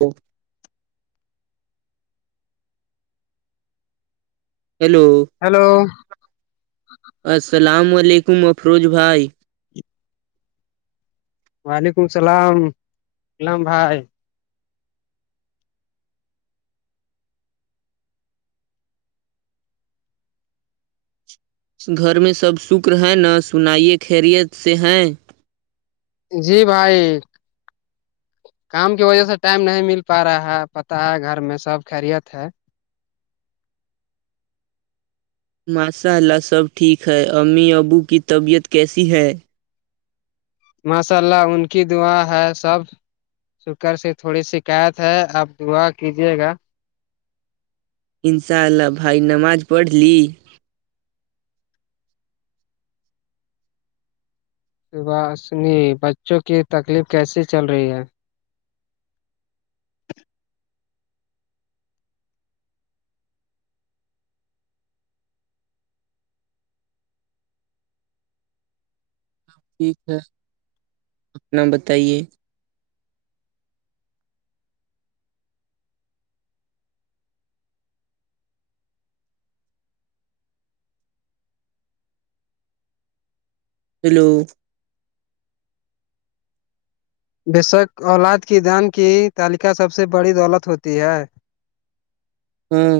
او hello hello السلام علیکم افروج بھائی وعلیکم السلام کلام بھائی اس گھر میں سب شکر ہیں نہ سنائے خیریت سے ہیں جی بھائی کام کی وجہ سے ٹائم نہیں مل پا رہا ہے پتاہ ہے گھر میں سب خیریت ہے ماشاء اللہ سب ٹھیک ہے امی ابو کی طبیعت کیسی ہے ماشاء اللہ ان کی دعا ہے سب شکر سے تھوڑی شکایت ہے آپ دعا کیجیے گا انشاء اللہ بھائی نماز پڑھ لی ب سنی بچوں کی تکلیف کیسی چل رہی ہے ٹھیک ہے اپنا بتائیے ہیلو بےشک اولاد کی دان کی تالکہ سب سے بڑی دولت ہوتی ہے ہوں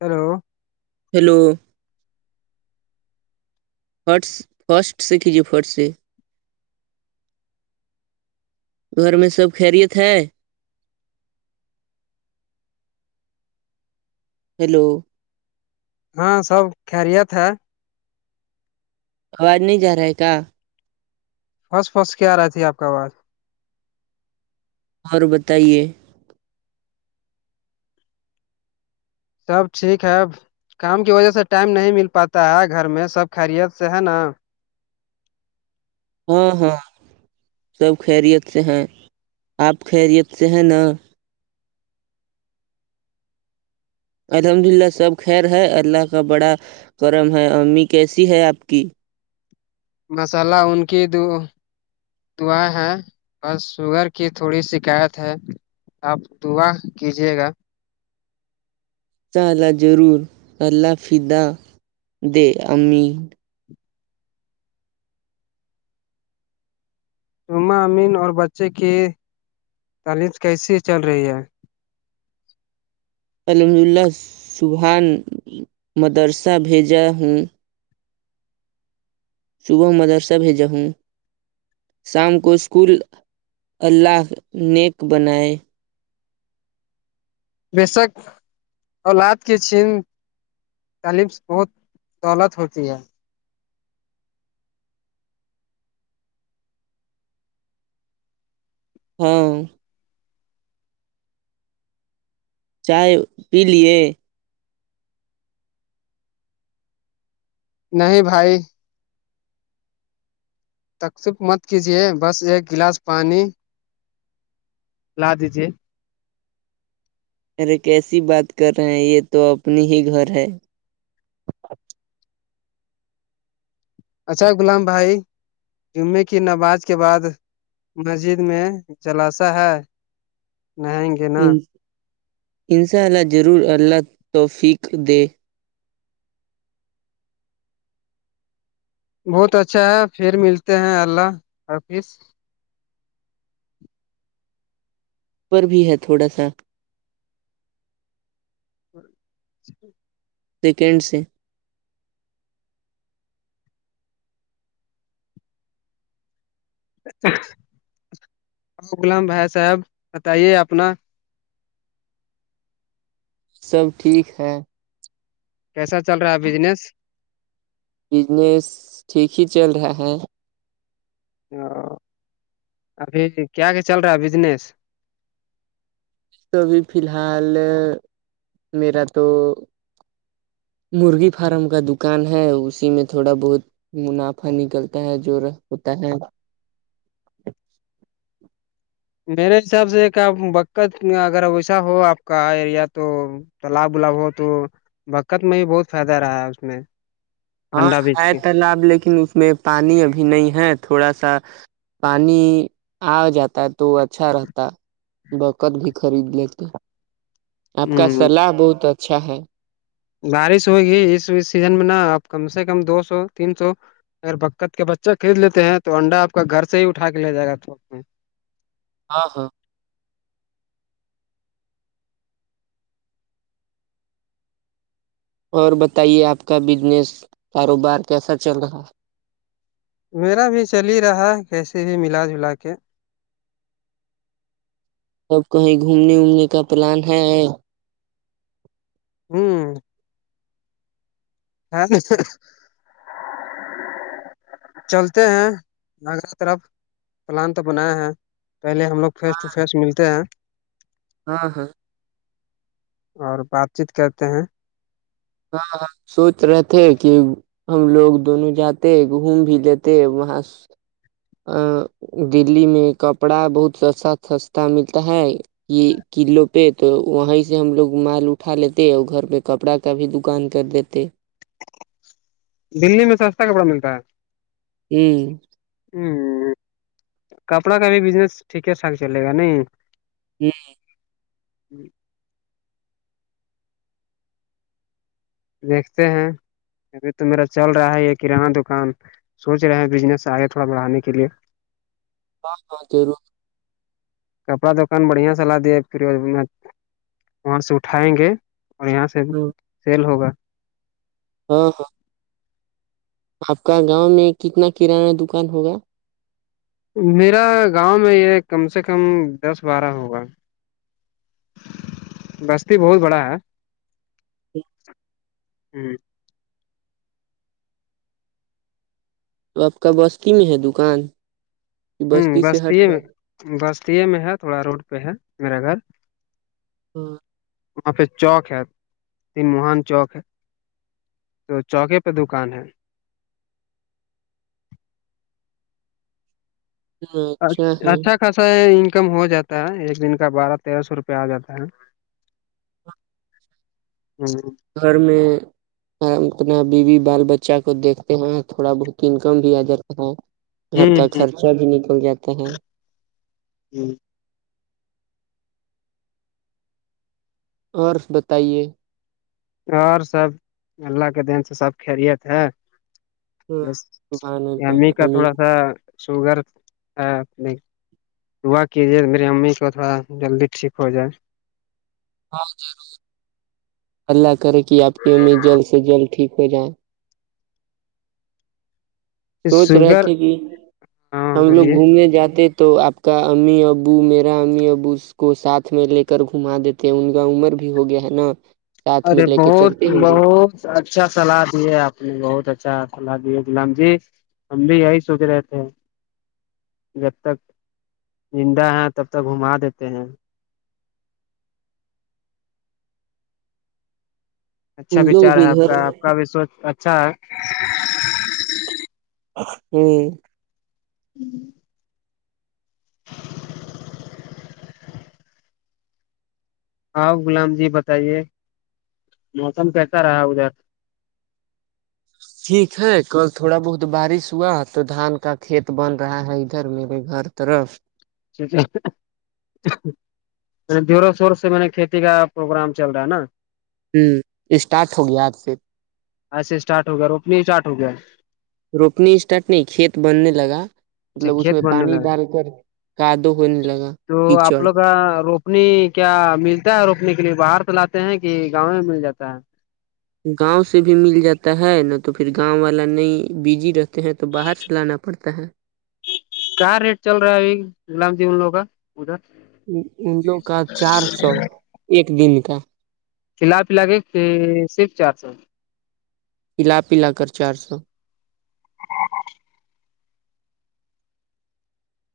ہیلو ہیلو فرس فاسٹ سھھیجے فرٹ سے گھر میں سب خیریت ہے ہیلو ہاں سب خریت ہے آواز نہیں جا رہا ہے کیا بس بس کیا آ رہا تھی آ کا آواز اور بتائیے سب ٹھیک ہے کام کی وجہ سے ٹائم نہیں مل پاتا ہے گھر میں سب خیریت سے ہے نا ہاں ہاں سب خیریت سے ہیں آپ خیریت سے ہیں نا الحمد للہ سب خیر ہے اللہ کا بڑا کرم ہے امی کیسی ہے آپ کی مسالا ان کی دو دعا ہے بس شوگر کی تھوڑی شکایت ہے آپ دعا کیجیے گا چال ضرور اللہ فدہ دے امی مہ امین اور بچے کی تلیم کیسی چل رہی ہے الحمد للہ سبحان مدرسہ بھیجا ہوں صبح مدرسہ ہے جہوں شام کو اسکول اللہ نیک بنائے بشک اولاد کے چھین تعلیم بہت دولت ہوتی ہے ہاں چائے پی لیے نہیں بھائی تقسف مت کیجے بس ایک گلاس پانی لا دیجے ارے کیسی بات کر رہے ہیں یہ تو اپنی ہی گھر ہے اچھا غلام بھائی جمعے کی نماز کے بعد مسجد میں جلاسا ہے نہیں ان ان شاء اللہ ضرور اللہ توفق دے بہت اچھا ہے پھر ملتے ہیں اللہ حافظ پر بھی ہے تھوڑا سا [inaudible] سیکنڈ سے غلام بھائی صاحب بتائیے اپنا سب ٹھیک ہے کیسا چل رہا ہے بزنس بجنس ٹھیک ہی چل رہا ہے او ابھی کیا کیا چل رہا ہے بجنس تو ابھی فی الحال میرا تو مرغی فارم کا دکان ہے اسی میں تھوڑا بہت منافع نکلتا ہے جو ہوتا ہے میرے حساب سے بکت اگر ویسا ہو آپ کا ایریا تو تالاب ولاب ہو تو بکت میں بھی بہت فائدہ رہا ہے اس میں ہاں انڈا بیچ ہے کے تالاب لیکن اس میں پانی ابھی نہیں ہے تھوڑا سا پانی آ جاتا ہے تو اچھا رہتا بکر بھی خرید لیتے آپ کا ہ صلاح بہت اچھا ہے بارش ہوئے گی اس سیزن میں نا اپ کم سے کم دو سو تین سو اگر بکت کے بچہ خرید لیتے ہیں تو انڈا آپ کا گھر سے ہی اٹا کے لے جائے گا تھوک میں ہاں ہاں اور بتائیے آپ کا بزنس کاروبار کیسا چل رہا ہے میرا بھی چل ہی رہا ہے کیسے بھی ملا جلا کے سب کہیں گھومنے وومنے کا پلان ہے ہمم ہاں چلتے ہیں نگرگر طرف پلان تو بنایا ہیں پہلے ہم لوگ فیس ٹو فیس ملتے ہیں ہاں ہاں اور بات چیت کرتے ہیں ہاں ہاں سوچ رہے تھے کہ ہم لوگ دونوں جاتے ہیں گھوم بھی لیتے وہاں ا دللی میں کپڑا بہت سستا سستا ملتا ہے یہ قلوں پہ تو وہیں سے ہم لوگ مال اٹھا لیتے ہیں اور گھر پہ کپڑا تبھی دکان کر دیتے دلی میں سستا کپڑا ملتا ہے ہمم ہمم کپڑا کا بھی بزنس ٹھیک ٹھاک چلے گا نہیں ہمم دیکھتے ہیں ابھی تو میرا چل رہا ہے یہ کررانہ دکان سوچ رہے ہیں بزنس آگے تھوڑا بڑھانے کے لیے ہاں ہاں ضرور کپڑا دکان بڑھیا س ل دیا پھر وہاں سے اٹھائیں گے اور یہاں سے ہوں، سیل ہوگا ہاں ہاں آپ کا گاؤں میں کتنا کررانہ دکان ہوگا میرا گاؤں میں یہ کم سے کم دس بارہ ہوگا بستی بہت بڑا ہے ہ [unintelligible] تو آپ کا بستی میں ہے دکان کہ ہوں بستی سے ہٹ بستیے کر میں بستیے میں ہے تھوڑا روڈ پہ ہے میرا گھر ہاں [unintelligible] وہاں پہ چوک ہے تین مہان چوک ہے تو چوکے پہ دکان ہے اچھا ہے اچھا خاصا انکم ہو جاتا ہے ایک دن کا بارہ تیرہ سو روپے آ جاتا ہے ہوں [unintelligible] گھر میں اپنا بیوی بال بچہ کو دیکھتے ہیں تھوڑا بہت انکم بھی آ جاتا ہے گھر کا خرچہ بھی نکل جاتا ہے ہی [unintelligible] اور بتائیے اور سب اللہ کے دین سے سب خیریت ہے بس سبحان می اللہ کا تھوڑا امین سا شوگر ہے وا کیجیے میری امی کو تھوڑا جلدی ٹھیک ہو جائے ہاں ضرور اللہ کرے کہ آپ کی امی جلد سے جلد ٹھیک ہو جائےیں سوچ رہے شوگر تھے کہ ہاں ہم لوگ بولیے گھومنے جاتے تو آپ کا امی ابو میرا امی ابو اس کو سھ میں لے کر گھما دیتے ان کا عمر ہو گیا ہے نا ساتھ میں ارے لے کے بہت چلتے ہوں گے بہت اچھا سلاح دی ہے آپ نے بہت اچھا سلاح دی ہے غلام جی ہم بھی یہی سوچ رہے تھے جب تک زندہ ہے تب تک گھما دیتے ہیں اچھا ان لوگ وچار ہے بھی آپ کا گھر آپ کا بھی سوچ اچھا ہے [unintelligible] ہوں [unintelligible] ہوں [unintelligible] آپ غلام جی بتائیے موسم کیسا رہا ادھر ٹھیک ہے کل تھوڑا بہت بارش ہوا تو دھان کا کھیت بن رہا ہے ادھر میرے گھر طرف [unintelligible] [unintelligible] ٹیک ہے دورو سور سے میں نے کھیتی کا پروگرام چل رہا ہے نا ہوں اسٹارٹ ہو گیا آج سے ایسے اسٹارٹ ہو گیا روپنی اسٹارٹ ہو گیا روپنی اسٹارٹ نہیں کھیت بننے لگا اچھا مطلب اس میں کھیت بننے پانی لگا ڈال کر کاادو ہونے لگا کیچڑ اپنی کیا ملتا ہے روکنے کے لیے باہر تولاتے ہیں کہ گاؤں میں مل جاتا ہے گاؤں سے بھی مل جاتا ہے نہ تو پھر گاؤں والا نہیں بزی رہتے ہیں تو باہر سے لانا پڑتا ہے کیا ریٹ چل رہا ہے ابھی گام ج لوگ کا ادھر [unintelligible] ان لوگ کا چار سو ایک دن کا کلاف لگے کہ صرف چار سو پلا پلا کر چار سو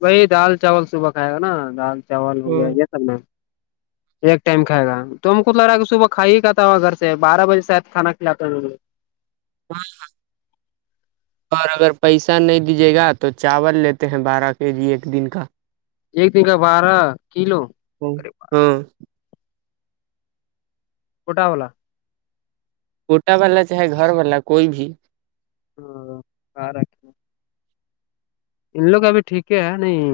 وہی دال چاول صبح کھائے گا نا دال چاول و یہ سب میں ایک ٹائم کھائے گا توم خود لگ رہا کہ صبح کھائی ہی کاتا ہوا گھر سے بارہ بجے شاید کھانا کھاتےے ہاں ہاں [unintelligible] اور اگر پیسہ نہیں دیجیے گا تو چاول لیتے ہیں بارہ کے جی ایک دن کا ایک دن کا بارہ کلو ہاں کوٹا والا [unintelligible] کوٹا والا چاہے گھر والا کوئی بھی [unintelligible] ہ آ را کیا [unintelligible] ان لوگ ابھی ٹھیک ہے نہیں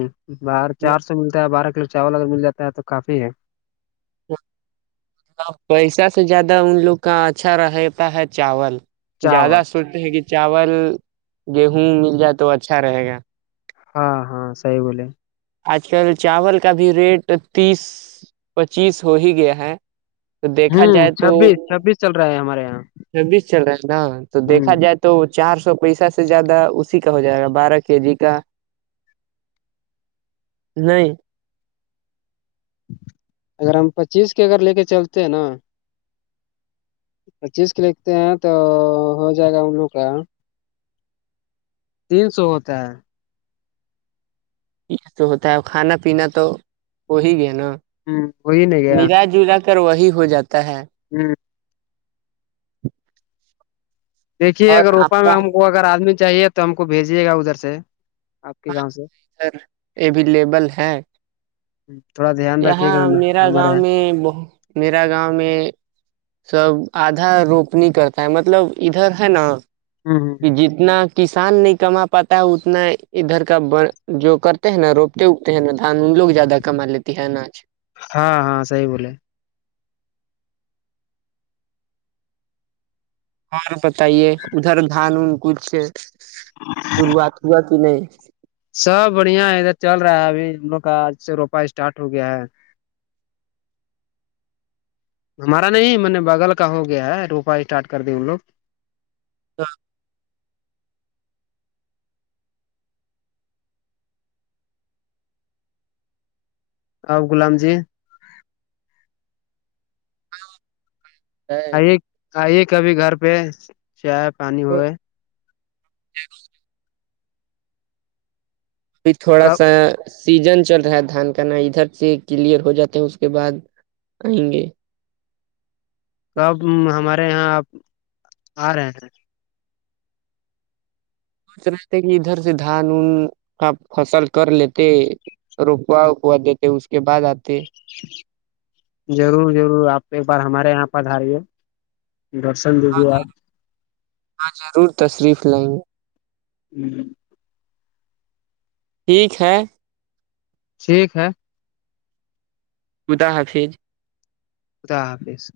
بار چار سو ملتا ہے بارہ کلو چاول اگر مل جاتا ہے تو کافی ہے مطلب پیسہ سے زیادہ ان لوگ کا اچھا رہتا ہے چاول زیادہ چاول سوتے ہیں کہ چاول گیہوں مل جائے تو اچھا رہے گا ہاں ہاں صحیح بولے آج کل چاول کا بھی ریٹ تیس پچیس ہو ہی گیا ہے تو دیکھا ہوں جائے تو چھبیس چھبیس چل رہا ہے ہمارے یہاں چھبیس چل رہا ہے نا تو دیکا ہوں جائے تو چار سو پیسہ سے زیادہ اسی کا ہو جائے گا بارہ کے جی کا نہیں اگر ہم پچیس کے اگر لے کے چلتے ہیں نا پچیس کو لیکھتے ہیں تو ہو جائے گا ان لووں کا تین سو ہوتا ہے ہوتا ہے کھانا پینا تو ہو ہی گیا نا ہ وہی نہیں گیا ملا جلا ر وہی ہو جاتا ہے [unintelligible] جی [unintelligible] دیکھیے اور اگر آپ روپا میں کا ہم کو اگر آدمی چاہیے تو ہم کو بھیجیے گا ادھر سے آپ کے ہاں گاؤں سے سر اویلیبل ہے تھوڑا دھیان رکھیے یہاں گا ہم میرا ہمارے گاؤں میں بہت میرا گاؤں میں سب آدھا روپنی کرتا ہے مطلب ادھر ہے نا ہاں ہاں کہ جتنا کسان نہیں کما پاتا اتنا ادھر کا ب جو کر [unintelligible] تے ہیں نا روپتے اتے ہیں نا دان ان لوگ زیادہ کما لیتے ہے اناج ہاں ہاں صحی بولے اور بتائیے ادھر دھان ان کچھ شروعات ہوا کہ نہیں سب بڑھیا ہے ادھر چل رہا ہے ابھی ہم لو کا آج سے روپ اسٹارٹ ہو گیا ہے [inaudible] ہمارا نہیں میں نے بغل کا ہو گیا ہے روپا اسٹارٹ کر دی ان لوگ ہاں [unintelligible] اب غلام جی ہے آئیے آئیے کبھی گھر پہ چائے پانی ہوئے [unintelligible] ا تھوڑا سا [unintelligible] سیزن چل رہا ہے دھان کا ن ادھر سے کلیئر ہو جاتے ہیں اس کے بعد آئیں گے [unintelligible] کب ہمارے یہاں آپ آ رہے ہیں سوچ رہتے کہ ادھر سے دھان ان کا فصل کر لیتے کا کوا دیتے اس کے بعد آتے [unintelligible] ضرور ضرور آپ ایک بار ہمارے یہاں پر آ رہیےدر [unintelligible] ہاں ہاں ضرور تشریف لیں گے ہوںوں [unintelligible] ٹھیک ہے ٹھیک ہے خدا حفظ [unintelligible] خدا حافظ